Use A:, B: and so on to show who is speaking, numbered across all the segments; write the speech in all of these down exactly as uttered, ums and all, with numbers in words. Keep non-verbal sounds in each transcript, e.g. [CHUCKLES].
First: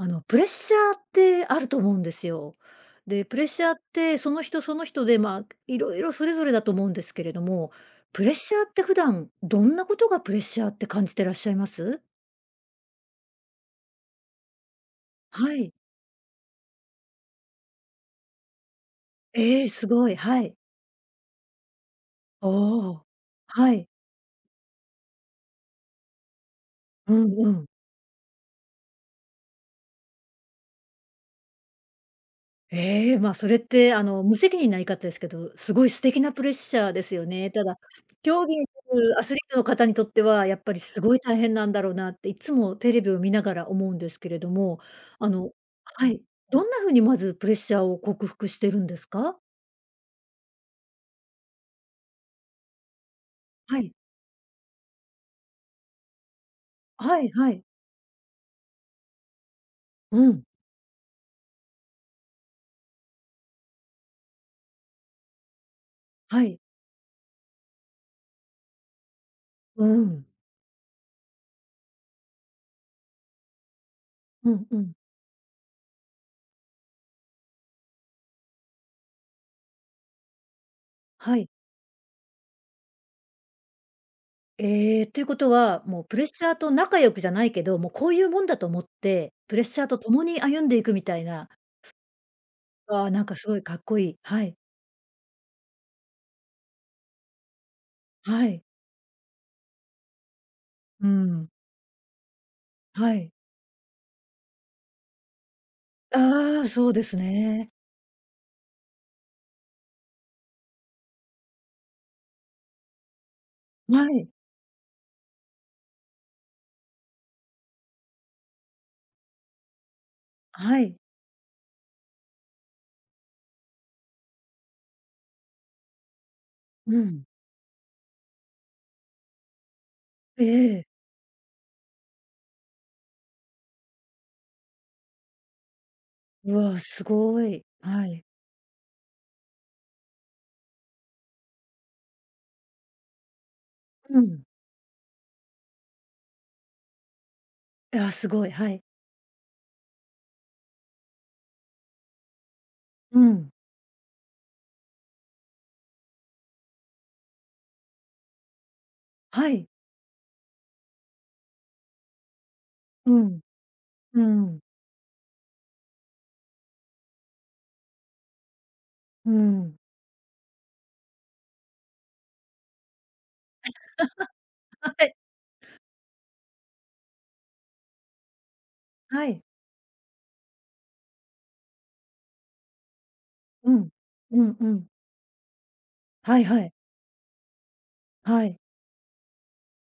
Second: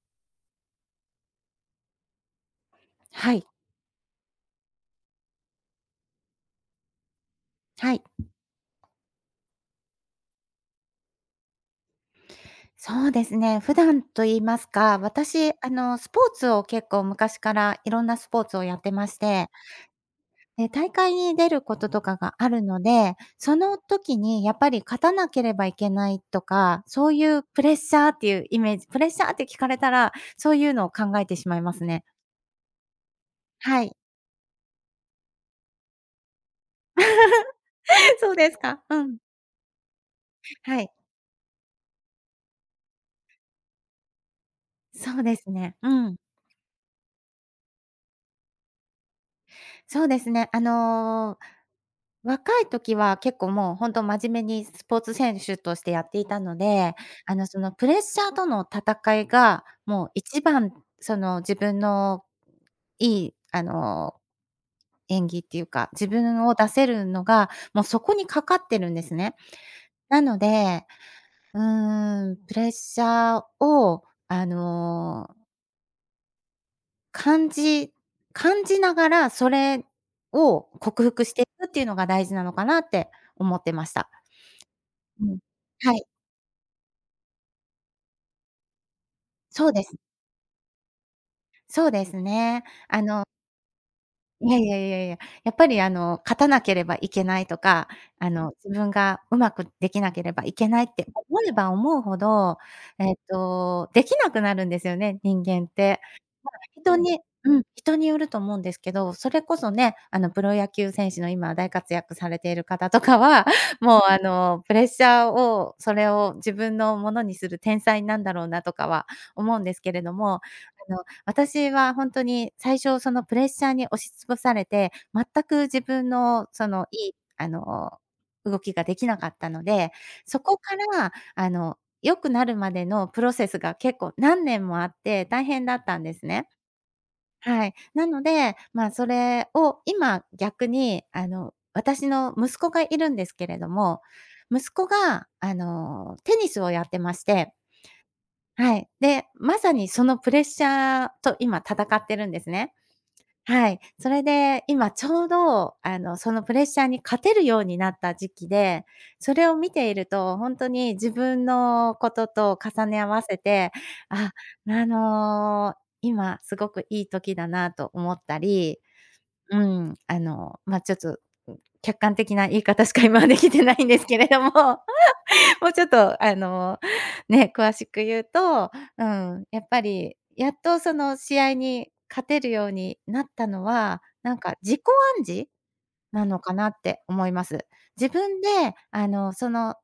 A: あの、プレッシャーってあると思うんですよ。で、
B: は
A: プレッ
B: い。
A: シャーって、その人その人で、ま、色々それぞれだと思うんですけれども、
B: はい。
A: プレッシャーって普段、どんなことがプレッシャーって感じてらっしゃいます？
B: そうですね、普段と言いますか、私、
A: は
B: あ
A: い。
B: の、スポーツを結構昔からいろんなスポーツをやってまして。
A: ええ、すごい、はい。
B: え、大会に出ることとかがあるの
A: おお。
B: で、そ
A: は
B: の
A: い。
B: 時にやっぱり勝たなければいけないとか、そ
A: う
B: ういう
A: んう
B: プ
A: ん。
B: レッシャーっていうイメージ、プレッシャーって聞かれたら、そういうのを考えてしまいますね。
A: ええ、ま、それっ
B: はい。
A: て、あの、無責任な言い方ですけど、すごい素敵なプレッシャーですよね。ただ、
B: [LAUGHS] そう
A: 競
B: で
A: 技
B: すか？うん。
A: [UNINTELLIGIBLE] アスリートの方にとっては、やっぱ
B: は
A: り
B: い。
A: すごい大変なんだろうなって、いつもテレビを見ながら思うんですけれども。
B: そう
A: あ
B: で
A: の
B: すね。う
A: は
B: ん。
A: い。どんな風にまずプレッシャーを克服してるんですか？
B: そうですね。あの、若い時は結構もう
A: は
B: ほ
A: い。
B: んと真面目にスポーツ選手としてやっていたので、
A: はい
B: あの、
A: は
B: そ
A: い。
B: のプレッシャーとの戦いが、もう
A: うん。
B: 一番、その、自分のいい、あの、演技っていうか、自
A: は
B: 分を
A: い。
B: 出せるのが、もうそこにかかってるんですね。
A: うー
B: な
A: ん。
B: ので、うーん、プレッシャーを、あ
A: うんうん。
B: の感じ感じながらそれを克服し
A: は
B: てい
A: い。
B: くっていうのが大事なのかなって思ってました。
A: ええ、という
B: う
A: こ
B: ん、
A: とは、
B: は
A: もう
B: い。
A: プレッシャーと仲良くじゃないけど、も、こういうもんだと思って、プレッ
B: そう
A: シ
B: で
A: ャー
B: す。
A: と共に歩んでいくみたいな。
B: そうですね。
A: わ
B: あ
A: あ、な
B: の
A: んか、すごいかっこいい。は
B: い
A: い。
B: やいやいやいや、やっぱり、あの、勝たなければいけないとか、あ
A: は
B: の、
A: い。
B: 自分がうまくできなければいけないって
A: うー
B: 思
A: ん。
B: えば思うほど、え
A: は
B: っ
A: い。
B: と、できなくなるんですよね、人間って。まあ、
A: ああ、そう
B: 人
A: です
B: にうん、
A: ね。
B: 人によると思うんですけど。それこそね、あの、プロ野球選手の今大活躍されている方とかは、もう、
A: は
B: あ
A: い。
B: の、プレッシャーを、それを自分のものにする天才なんだろうなとかは思うんですけれども、
A: あ、は
B: あの、
A: い。
B: 私はほんとに最初そのプレッシャーに押しつぶされて、全く自分の、その、
A: う
B: いい、
A: ん。
B: あの、動きができなかったので、そ
A: え
B: こか
A: え。
B: ら、あの、良くなるまでのプロセスが結構何年もあって、大変だったんですね。
A: うわ、すごい。
B: はい。
A: は
B: な
A: い。
B: ので、ま、それを今逆に、あの、私の息子がいるんですけれども、
A: うん。
B: 息子が、あの、テニスをやってまして
A: いや、すごい。は
B: は
A: い。
B: い、で、まさにそのプレッシャーと今、戦ってるんですね。
A: うん。
B: はい、それで今ちょうど、あの、そのプレッシャーに勝てるようになった時期で、それ
A: は
B: を
A: い。
B: 見ているとほんとに自分のことと重ね合
A: う
B: わせ
A: ん。
B: て、
A: うー
B: あ、
A: ん。
B: なの、今すごくいい時だなと思ったり、
A: うー
B: う
A: ん。
B: ん、あの、ま、ちょっと客観的な言い方しか今はできてないんですけれども、
A: [CHUCKLES] はい。
B: [LAUGHS] もうちょっと、あの、ね、詳しく言うと、う
A: はい。
B: ん、やっぱりやっとその試合に勝てるようになったの
A: うん。
B: は、なん
A: う
B: か、
A: んう
B: 自己
A: ん。
B: 暗示な
A: は
B: の
A: い
B: か
A: は
B: な
A: い。
B: って思います。自分
A: は
B: で、
A: い。
B: あの、その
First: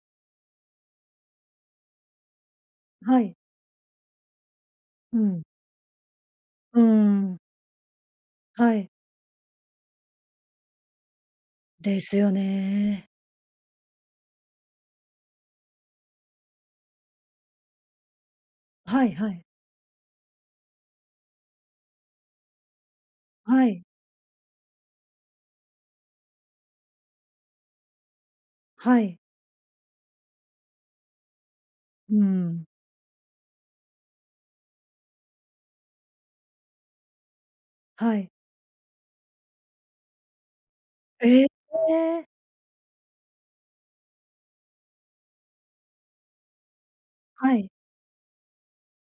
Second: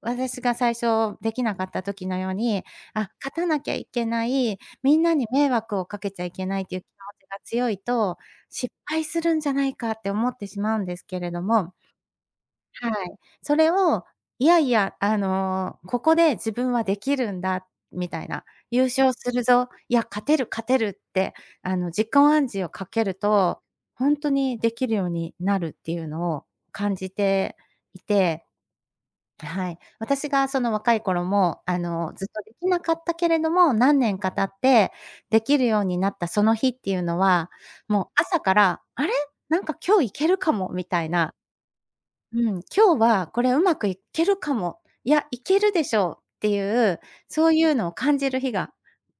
B: 私が最初できなかった時のように、あ、
A: はい。
B: 勝たなきゃいけない、みんな
A: う
B: に
A: ん。
B: 迷惑をかけちゃいけないとい
A: う
B: う
A: ー
B: 気持ち
A: ん。
B: が強いと、
A: は
B: 失
A: い。
B: 敗するんじゃないかって思ってしまうんですけれども
A: ですよ
B: は
A: ね。
B: い。それを、いやいや、あの、ここで自分はできるんだ、みたいな。優
A: は
B: 勝
A: いは
B: する
A: い。
B: ぞ、いや、勝てる、勝てるって、あの、自己暗示をかけると、
A: はい。
B: ほんとにできるようになるっていうのを感じていて。
A: はい。
B: はい。私がその若い頃も、あの、
A: うー
B: ずっとで
A: ん。
B: きなかったけれども、何年か経ってできるようになったその日っていうのは、もう
A: はい。
B: 朝から、「あれ、なんか、今日行けるかも」みたいな。
A: ええ、ええ。
B: 「うん、今日はこれうまくいけるかも、いや、いけるでしょう」っていう、そう
A: は
B: い
A: い。
B: うのを感じる日が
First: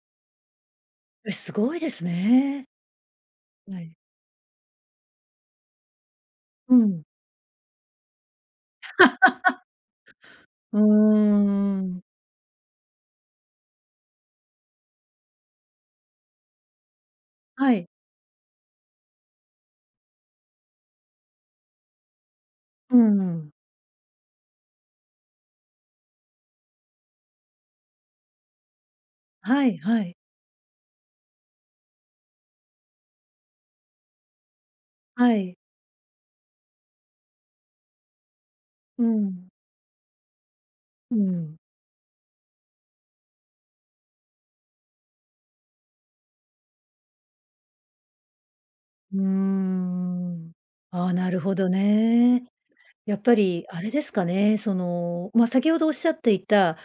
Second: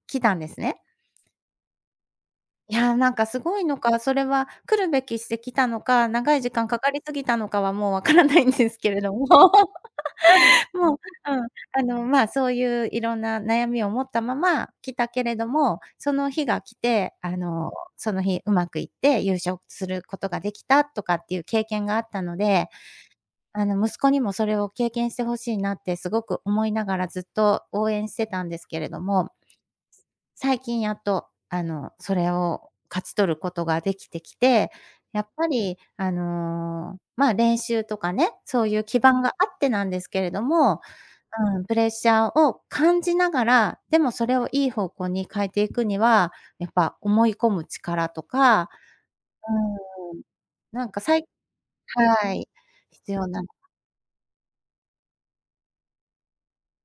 B: 来たんですね。
A: え、すごいですね。
B: いや、なんか、すごいの
A: はい。
B: か、それは来るべきしてきたのか、長い時間
A: う
B: かかり
A: ん。
B: すぎたのかはもう分からないんですけれども。
A: [LAUGHS] うー
B: もう、うん、
A: ん、
B: あ
A: うん。
B: の、ま、そういういろんな悩みを持ったまま来たけれども、その日が来て、あ
A: は
B: の、
A: い。
B: その日うまくいって優勝することができたとかっていう経験があったので、
A: うーん。
B: あの、息子にもそれを経験して欲しいなってすごく思いながら、ずっと応援してたんですけれども。
A: はいはい。
B: 最近やっと、あの、それを勝ち取ることができてきて、やっ
A: は
B: ぱ
A: い。
B: り、あの、ま、練習とかね、そういう基
A: う
B: 盤があ
A: ん。
B: ってなんですけれども、
A: うん。
B: うん、プレッシャーを感じながら、でもそれをいい方向に変えていくには、やっぱ思い込む力とか、
A: うー
B: う
A: ん。
B: ーん、なんか、
A: あ、
B: さい
A: なるほど
B: は
A: ね。
B: い、必
A: やっ
B: 要
A: ぱ
B: な。
A: り、あれですかね、その、ま、先ほどおっしゃっていた、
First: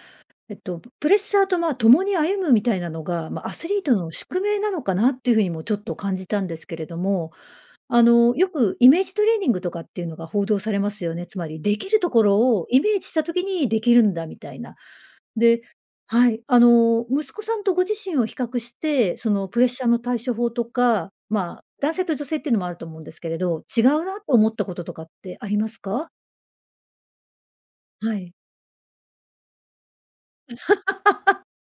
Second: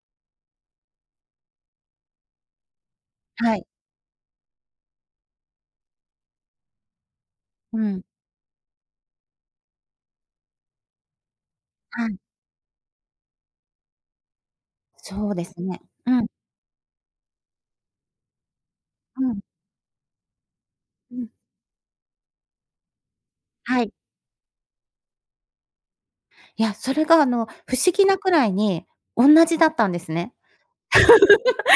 A: えっと、プレッシャーと、ま、共に歩むみたいなのが、ま、ア
B: はい。
A: スリートの宿命なのかなっていうふうにもちょっと感じたんですけれども。
B: う
A: あ
B: ん。
A: の、よくイメージトレーニングとかっていうのが報道されますよね。つまりできる
B: は
A: と
B: い。
A: ころをイメージした時にできるんだみたいな。
B: そうで
A: で
B: すね。うん。
A: はい。あの、息子さんとご自身を比較して、
B: う
A: そ
B: ん。
A: の、プレッシャーの対処法とか、
B: うん。
A: ま、男性と女性っていうのもあると思うんですけれど、違
B: はい。
A: うなと思ったこととかってありますか？
B: いや、それが、あの、不思議
A: は
B: なく
A: い。
B: らいに同じだったんですね。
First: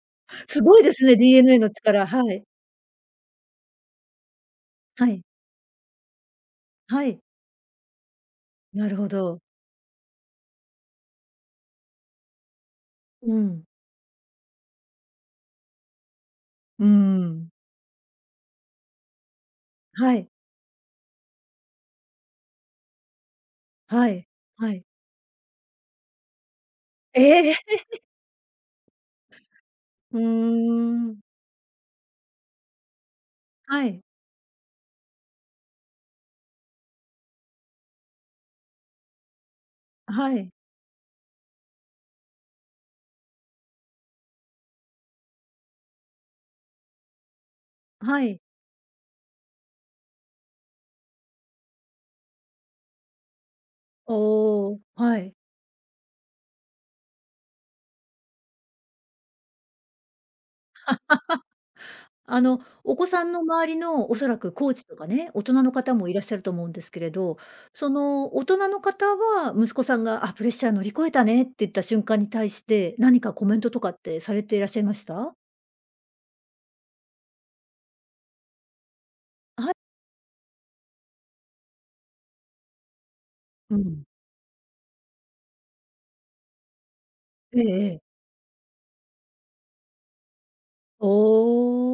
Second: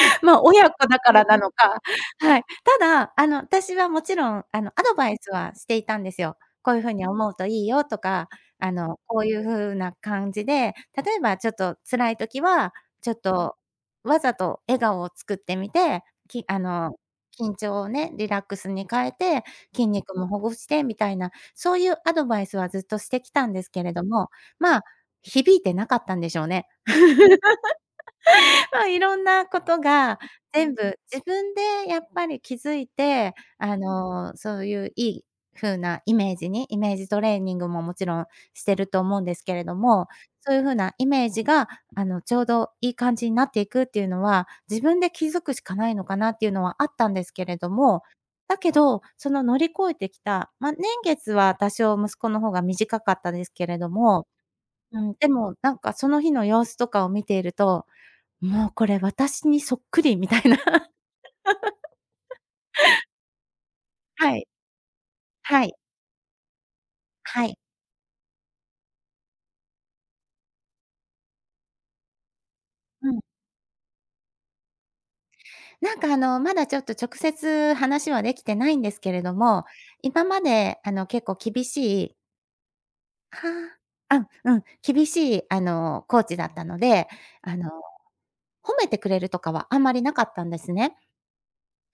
B: [LAUGHS] ま、
A: す
B: 親
A: ごい
B: 子
A: で
B: だ
A: す
B: か
A: ね、
B: らなの
A: DNA の
B: か、
A: 力、は
B: は
A: い。
B: い。ただ、あの、私はもちろん、あの、アド
A: は
B: バイ
A: い。
B: スはしていたんですよ。こういうふう
A: は
B: に
A: い。
B: 思うといいよとか、あ
A: なる
B: の、
A: ほ
B: こうい
A: ど。
B: うふうな感じで、例えばちょっと辛い時は、ちょっ
A: う
B: と
A: ん。
B: わざと笑顔を作ってみて、きあ
A: うー
B: の、
A: ん。
B: 緊張をね、リラックスに変えて、筋
A: は
B: 肉も
A: い。
B: ほぐしてみたいな、そういうアドバイスはずっとしてきたんですけれど
A: はい、
B: も、
A: は
B: ま、
A: い。
B: 響いてなかったんでしょうね。
A: ええ。[LAUGHS]
B: [LAUGHS] ま、いろんなこと
A: ふ
B: が
A: ー
B: 全部
A: ん。
B: 自分でやっぱり気づいて、あ
A: はい。
B: の、そういういい風なイメージに、イメージトレーニングももちろんしてると思うんですけれども、
A: あ、はい。
B: そういう風なイメージが、あの、ちょうどいい感じになっていくっていうのは、自分で気づくしかないのかなっていうのはあったんですけれども。
A: あ、はい。
B: だけど、その乗り越えてきた、ま、年月は多少息子の方が短かったですけれども、
A: おお、
B: うん、
A: は
B: で
A: い。
B: も、なんか、その日の様子とかを見ていると、もうこれ私にそっくりみたいな。
A: [LAUGHS] あの、お
B: [LAUGHS]
A: 子さんの周りの、おそ
B: は
A: ら
B: い。
A: くコーチとかね、大人
B: は
A: の
B: い。
A: 方もいらっしゃると思うんですけれど、
B: はい。
A: その、大人の方は、息子さんが、「あ、プレッシャー乗り越えたね」って言った瞬間に対して、
B: うん。
A: 何かコメントとかってされていらっしゃいました？
B: なんか、あの、まだちょっと直接話はできてないんですけれど
A: あ
B: も、
A: は。
B: 今まで、あの、結構厳しいは
A: う
B: あ。
A: ん。
B: あ、うん、厳しいあのコーチだったので、あ
A: ええ
B: の、
A: ええ。
B: 褒めてくれるとかはあんまりなかったんですね。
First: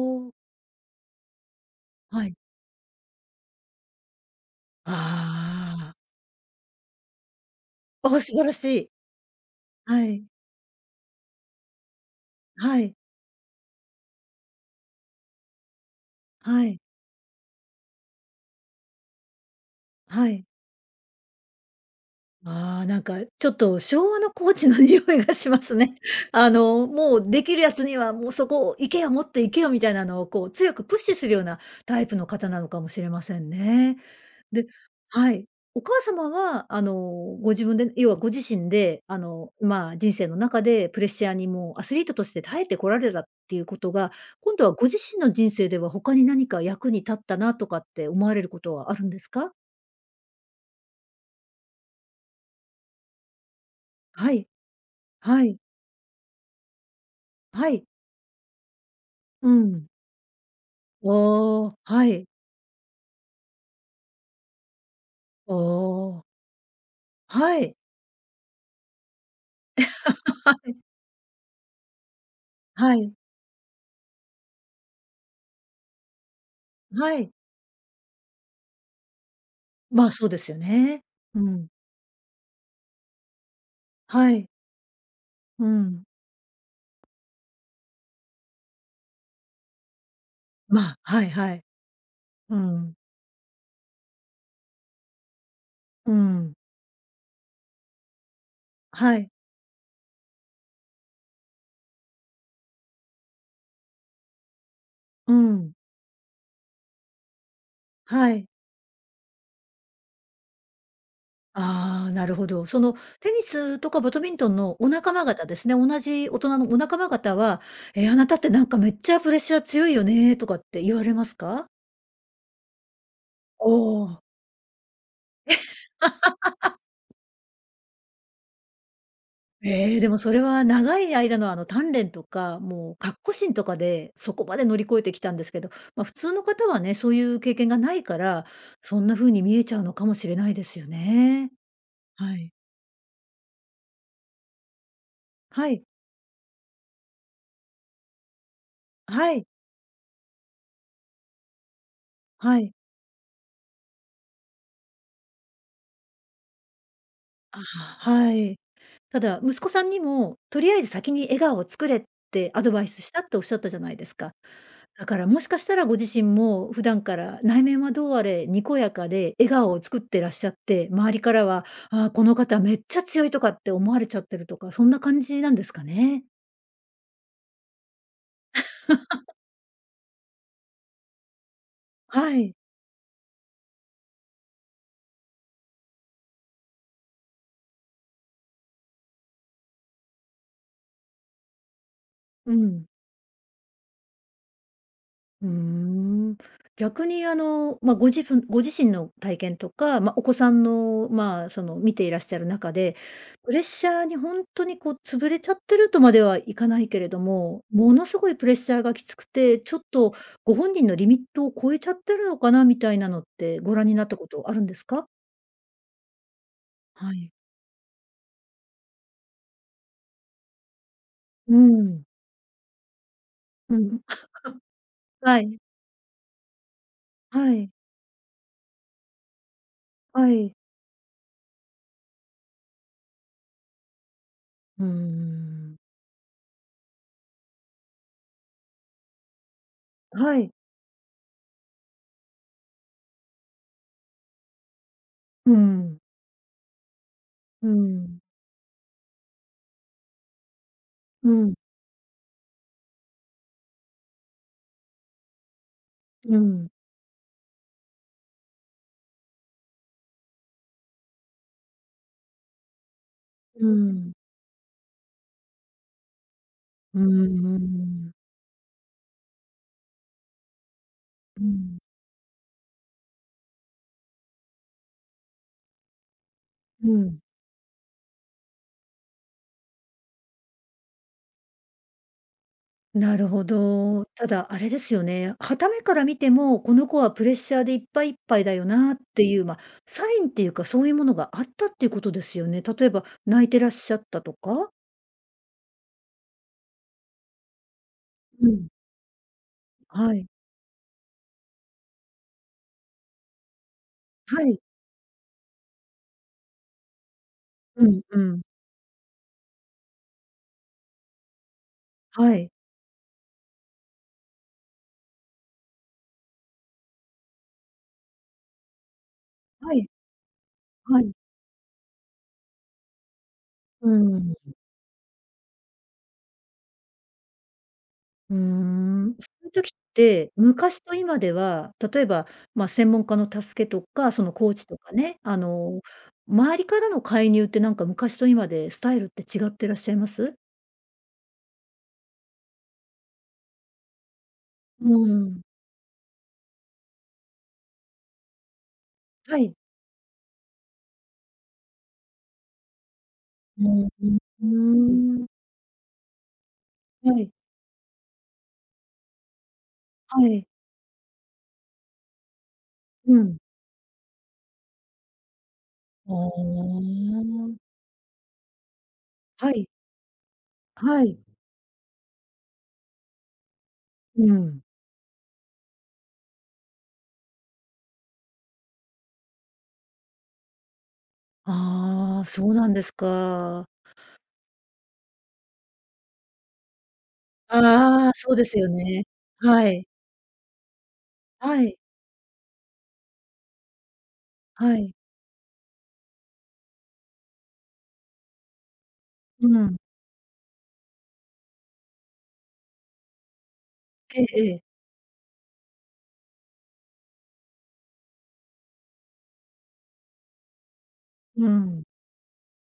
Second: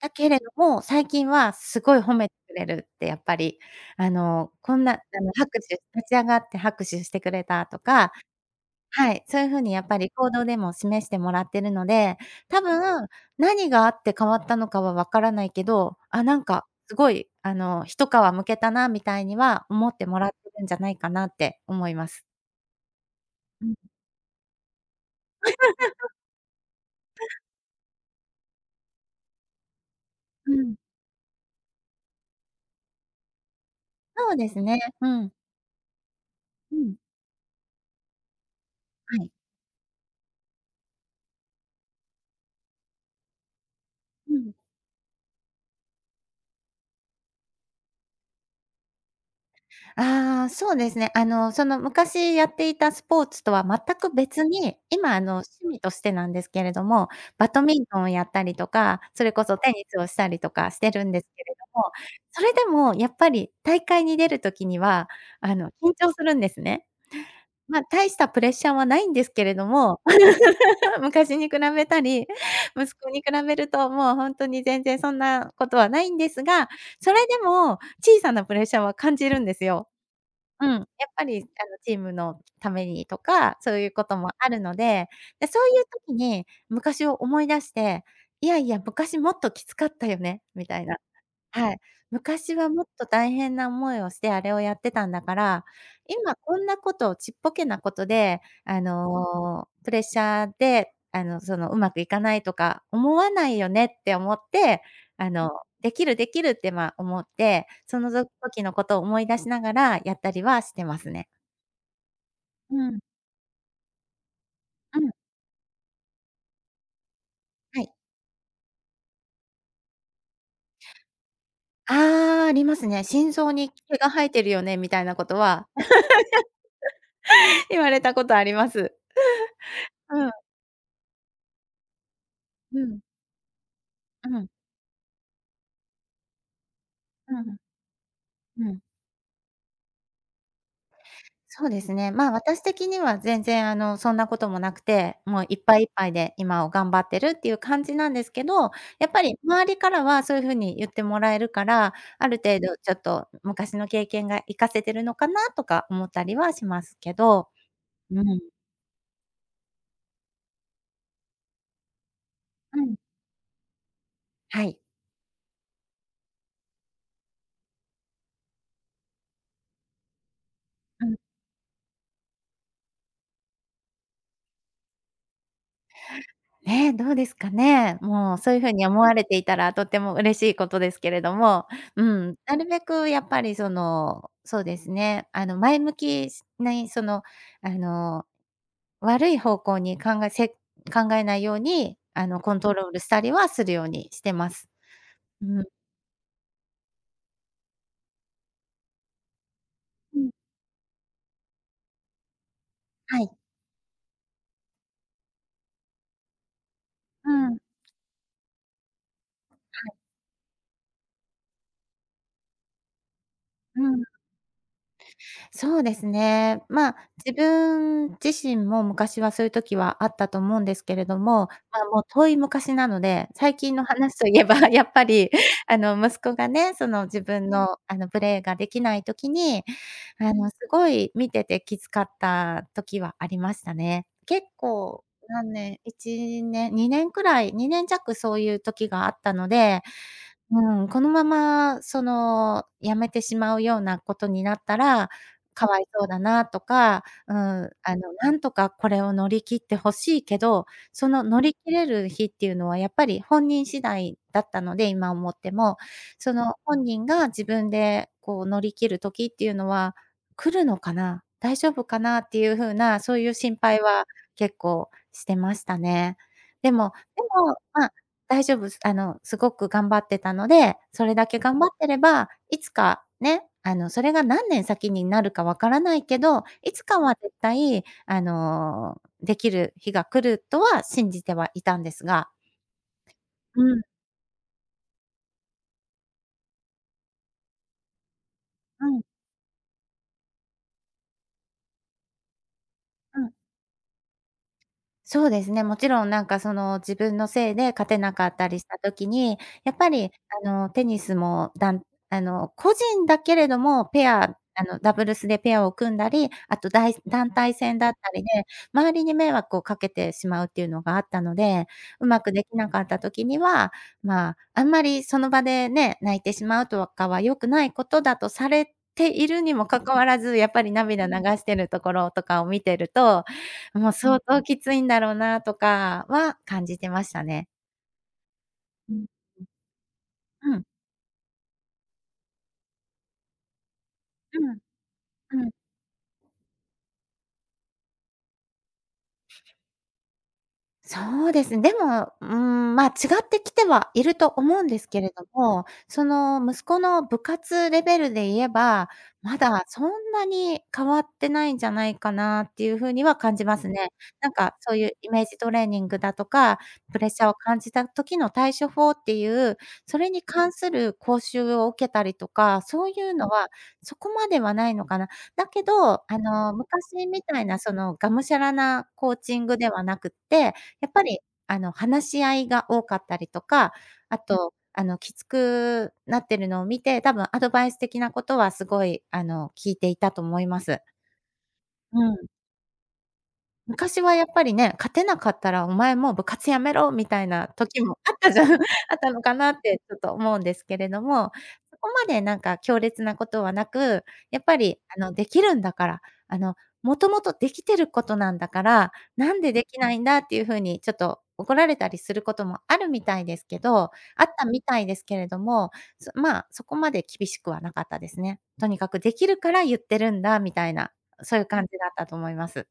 B: だけ
A: お。
B: れども、最近はすごい褒
A: は
B: めて
A: い。
B: くれるってやっぱり。あの、こんなあの拍手
A: ああ。
B: 立ち上がって拍手してくれたとか、
A: ああ、素晴らしい。
B: はい、そういうふうにやっぱ
A: は
B: り
A: い。
B: 行動でも示してもらってるので、多
A: はい。
B: 分何があって変わったのかはわからないけど、あ、なんか、
A: はい。
B: すごいあの、一皮むけたなみたいには思ってもら
A: は
B: って
A: い。
B: るんじゃないかなって思います。
A: ああ、なんかちょっ
B: うん。
A: と昭和のコーチの匂いがしますね。
B: [LAUGHS]
A: あのもうできる奴にはもうそこ行けよもっと行けよみたいなのをこう
B: う
A: 強
B: ん。
A: くプッシュするようなタイプの方なのかもしれませんね。
B: そうです
A: で、
B: ね、うん。
A: はい。お母様は
B: う
A: あの
B: ん。
A: ご自分で、要はご自身で、
B: は
A: あ
B: い。
A: の、まあ、人生の中でプレッシャーにもうアスリートとして耐えてこられたっていうことが、
B: うん。
A: 今度はご自身の人生では他に何か役に立ったなとかって思われることはあるんですか？
B: ああ、そうですね。あのその昔やっていたスポーツとは全く
A: は
B: 別
A: い、
B: に、今あの
A: はい。
B: 趣味としてなんですけれども、バト
A: は
B: ミン
A: い。
B: トンをやったりとか、それこ
A: う
B: そテニ
A: ん。
B: スをしたりとかしてるんですけれ
A: おお、
B: ども、
A: はい。
B: それでもやっぱり大会に出る時には、
A: お
B: あの緊張
A: お。
B: するんですね。
A: はい。
B: ま、大したプレッシャーはないんですけれども、
A: [LAUGHS]
B: [LAUGHS] 昔に比べたり、息
A: は
B: 子
A: い。
B: に比べると、もうほんとに全然そんなことはないんですが、そ
A: は
B: れ
A: い。
B: でも小さなプレッシャーは感じるんですよ。
A: ま、そうですよ
B: うん、やっ
A: ね。
B: ぱり
A: う
B: あ
A: ん。
B: のチームのためにとか、そういうことも
A: はい。
B: あるので、でそ
A: う
B: ういう
A: ん。
B: 時に昔を思い出して、いやいや、昔もっときつかったよねみたいな。
A: ま、はいはい。
B: はい。昔
A: う
B: はもっ
A: ん。
B: と大変な思いをしてあれをやってたんだから、
A: う
B: 今こ
A: ん。
B: んなことをちっぽけなことで、あ
A: はい。
B: の、プレッシャーであのそのうまくいかないとか思わないよねって思って、あ
A: う
B: の、
A: ん。
B: できるできるってまあ思って、そのぞ
A: はい。
B: 時のことを思い出しながらやったりはしてますね。
A: ああ、なるほど。そ
B: う
A: の
B: ん。
A: テニスとかバトミントンのお
B: うん。
A: 仲間方ですね、同じ大人のお仲間方は、
B: はい。
A: ええ、あなたってなんかめっちゃプレッシャー強いよねとかって言われますか？
B: ああ、ありますね。心臓
A: お
B: に毛が
A: お。
B: 生えてるよねみたいなことは
A: [LAUGHS]
B: [LAUGHS] 言われたことあります。
A: ええ、で
B: [LAUGHS]
A: も
B: う
A: そ
B: ん。
A: れは長い間のあの鍛錬とか、
B: う
A: もう
B: ん。
A: かっこしんとかで、
B: う
A: そこ
B: ん。
A: まで乗り越えてきたんですけど、ま、普通の方はね、そうい
B: う
A: う経
B: ん、
A: 験がないから、
B: うん。
A: そんな風に見えちゃうのかもしれないですよね。
B: そうですね。ま、
A: はい。
B: 私的には全然あのそんなこともなくて、もういっ
A: は
B: ぱ
A: い。
B: い、いっぱいで今を頑張ってるっていう感じなんですけど、やっぱ
A: は
B: り
A: い。
B: 周りからはそういうふうに言ってもらえるから、ある
A: は
B: 程
A: い。
B: 度ちょっと昔の経験が活かせてるのかなとか思ったりはしますけど。
A: ああ、
B: う
A: は
B: ん。
A: い。ただ、息子さんにも、とりあえず先に笑顔を作れってアド
B: う
A: バイ
B: ん。
A: スしたっておっしゃったじゃないですか。
B: はい。
A: だからもしかしたらご自身も普段から内面はどうあれにこやかで笑顔を作ってらっしゃって、
B: う
A: 周
B: ん。
A: りからは、ああ、この方めっちゃ強いとかって思われちゃってるとか、そんな感じなんですかね。
B: ね、どうですかね。もうそういうふうに思われ
A: [LAUGHS]
B: ていたらとっても嬉しいことですけれども、う
A: は
B: ん、
A: い。
B: なるべくやっぱりその、そうですね、あの前向きしない、そのあの、悪い方向に考えせ考えないようにあの
A: う
B: コント
A: ん。
B: ロールしたりはするようにしてます。う
A: ふう
B: ん。
A: ん。逆にあの、ま、ご自分ご自身の体験とか、ま、
B: う
A: お
B: ん。
A: 子さんのまあ、その見ていらっしゃる中で、
B: はい。
A: プレッシャーにほんとにこう潰れちゃってるとまではいかないけれど
B: うん。
A: も、ものすごいプレッシャーがきつくて、ちょ
B: は
A: っ
B: い。
A: とご本人のリミットを超えちゃってるのかなみたいなのってご覧
B: う
A: にな
B: ん。
A: ったことあるんですか？
B: そうですね。ま、
A: はい。
B: 自分自身も昔はそういう時はあったと思うんですけれども、
A: うー
B: ま、もう
A: ん。
B: 遠い昔なので、最近
A: う
B: の
A: ん。
B: 話といえばやっ
A: [CHUCKLES]
B: ぱり
A: はい。
B: あの息子がね、その自分
A: はい。
B: のあのプレーができない時に
A: は
B: あの
A: い。
B: すごい見ててきつかった時はありましたね。結
A: うー
B: 構何
A: ん。
B: 年、いち、にねん、にねんくらい、にねん弱そういう時があったので、
A: はい。
B: うん、このままその、辞めてしまうようなことになったら、
A: う
B: かわい
A: ん。
B: そうだなとか、うん。
A: う
B: あの
A: ん。
B: なんとかこれを乗り切って欲しいけど、その
A: う
B: 乗り
A: ん。
B: 切れる日っていうのはやっぱり本人次第だったので、今思っても、そ
A: う
B: の
A: ん。
B: 本人が自分でこう乗り切る時っていうのは来るのかな、大丈夫かなっていう風な、そういう心
A: う
B: 配は
A: ん。
B: 結構してましたね。でも、
A: うー
B: でも、ま、
A: ん。
B: 大丈夫す、あのすごく頑張ってたので、それだけ
A: う
B: 頑張っ
A: ん。
B: てれば、いつか、ね、あのそれが何年先になるかわからないけど、いつ
A: う
B: かは
A: ん。
B: 絶対あの、できる日が来るとは信じてはいたんですが。
A: なるほ
B: うん。
A: ど。ただ、あれですよね。傍目から見ても、この子はプレッシャーでいっぱい、いっぱいだよ
B: う
A: なっ
B: ん。
A: ていう、ま、サインっていうかそういうものがあったっていうことですよね。例えば、
B: うん。
A: 泣いてらっしゃったとか？
B: そうですね。もちろんなんかその自分のせいで勝てなかった
A: う
B: りし
A: ん。
B: た時に、やっぱり
A: はい。
B: あのテニスもだんあの個人だけれども、ペア
A: はい。
B: あのダブルスでペアを組んだり、あとだい団体戦だ
A: う
B: っ
A: ん
B: た
A: う
B: りで、
A: ん。
B: 周りに迷惑をかけてしまうっていうのがあったので、うま
A: は
B: くで
A: い。
B: きなかった時には、まあ、あんまりその場でね、泣いてしまうとかは良くないことだとされているにも
A: は
B: か
A: い。
B: かわらず、やっぱり
A: は
B: 涙流
A: い。
B: してるところとかを見てると、
A: う
B: もう
A: ー
B: 相
A: ん。
B: 当きついんだろうなとかは感じてましたね。
A: ふー
B: うん、
A: ん。そういう時って、
B: うん。うん。
A: 昔と今では、例えば、まあ、専門家の助けとか、その、
B: う
A: コー
B: ん。
A: チとかね、あ
B: うん。
A: の、周りからの介入って、なんか、昔と今でスタイルって違っていらっしゃいます？
B: そうです。でも、うーん、まあ、違ってきてはいると思うんで
A: う
B: すけれ
A: ー
B: ど
A: ん。
B: も。その、息子の部活レベルで言えば、
A: は
B: ま
A: い。
B: だそんなに変わってないんじゃないかな、っていう風には感じま
A: う
B: す
A: ん
B: ね。
A: うん
B: なんか、そういうイ
A: うー
B: メー
A: ん。
B: ジトレーニングだとか、プレッシ
A: は
B: ャー
A: い。
B: を感じた時の対処法っていう、それに
A: はい。
B: 関する講習を受けたりとか、そういう
A: う
B: の
A: ん。
B: は、そこまではないのかな。だけど、
A: ふ
B: あの、昔みたい
A: ん。
B: な、その、がむしゃらなコーチン
A: は
B: グ
A: い。
B: ではなくって、やっ
A: は
B: ぱ
A: い。
B: り、あの、話し合いが多かったりとか、あ
A: う
B: と、
A: ん。
B: あの、きつくなってるのを見て、多分アドバイス的なことは、凄い、あの、聞いていたと思います。う
A: ああ。
B: ん。
A: そうなんですか。
B: 昔はやっぱりね、勝てなかったら「お前もう部活辞めろ」みたいな時も、
A: ああ、
B: あった
A: そう
B: じ
A: で
B: ゃんあ
A: す
B: っ
A: よね。
B: たのかなっ
A: は
B: て、
A: い。
B: ちょっと思うんですけれども。
A: はい。
B: そこまで、なんか、強烈な事はなく、やっぱ
A: は
B: り、
A: い。
B: あの、出来るんだからあの「元々できてる事なんだから、なん
A: う
B: で出
A: ん。
B: 来ないんだ」っていう風に、ちょっと怒られたりする事もあるみたいですけど、
A: え
B: あ
A: え
B: った
A: え
B: み
A: え。
B: たいですけれども、そま、そこまで厳しくはなかったですね。とにかく「出来るから言ってるんだ」みたいな、そういう
A: う
B: 感じ
A: ん。
B: だったと思います。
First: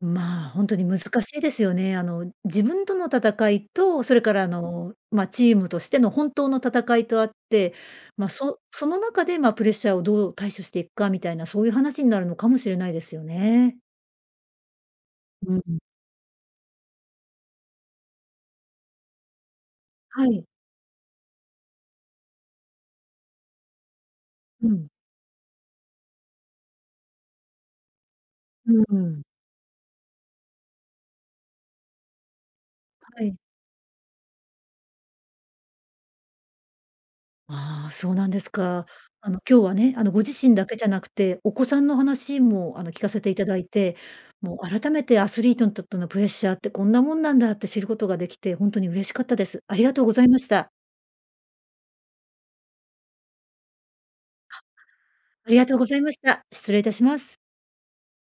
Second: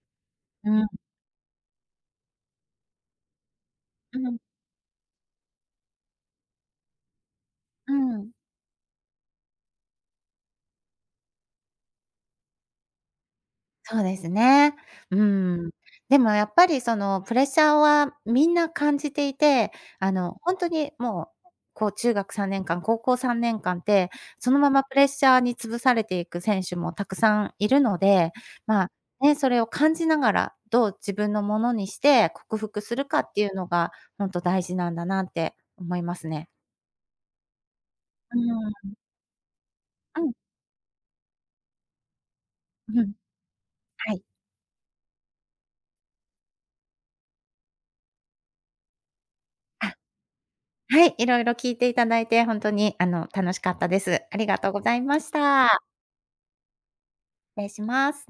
A: まあ、本
B: う
A: 当に
B: ん。
A: 難しいですよね。あの、自分との戦いと、そ
B: う
A: れか
B: ん。
A: ら、あの、ま、チームとしての本当の戦いとあって。
B: うー
A: ま、
B: ん。
A: そその中で、ま、プレッシャーをどう対処していくかみたいな、そういう話になるのかもしれないですよね。
B: そうですね。う
A: う
B: ーん。
A: ん。
B: でも、やっぱり、その、プレッシャーは皆感じていて、あ
A: は
B: の、
A: い。
B: ほんとに、もう、こう、中学さんねんかん、高校さんねんかんって、その
A: う
B: まま
A: ん。
B: プレッシャーに潰されていく選手も沢山いるので。
A: うん
B: まあ、
A: うん。
B: ね、それを感じながら、どう自分のものにして克服するか
A: は
B: っ
A: い。
B: ていうのが、ほんと大事なんだなって思いますね。
A: ああ、そうなん
B: う
A: です
B: ー
A: か。
B: ん。
A: あの、今日はね、あの、ご
B: う
A: 自
B: ん。
A: 身だけじゃなくてお子さんの話も、あの、聞
B: う
A: か
B: ん。
A: せて頂いて、
B: はい。
A: もう改めてアスリートにとってのプレッシャーって、こんなもんなんだって知る事が出来て、ほんとに嬉しかったです。ありが
B: あ、
A: とうございました。
B: はい、色々聞いて頂いてほんとに、あの、楽しかったです。あり
A: あ。
B: がとうございまし
A: ありがとう
B: た。
A: ございました。失礼致します。
B: 礼します。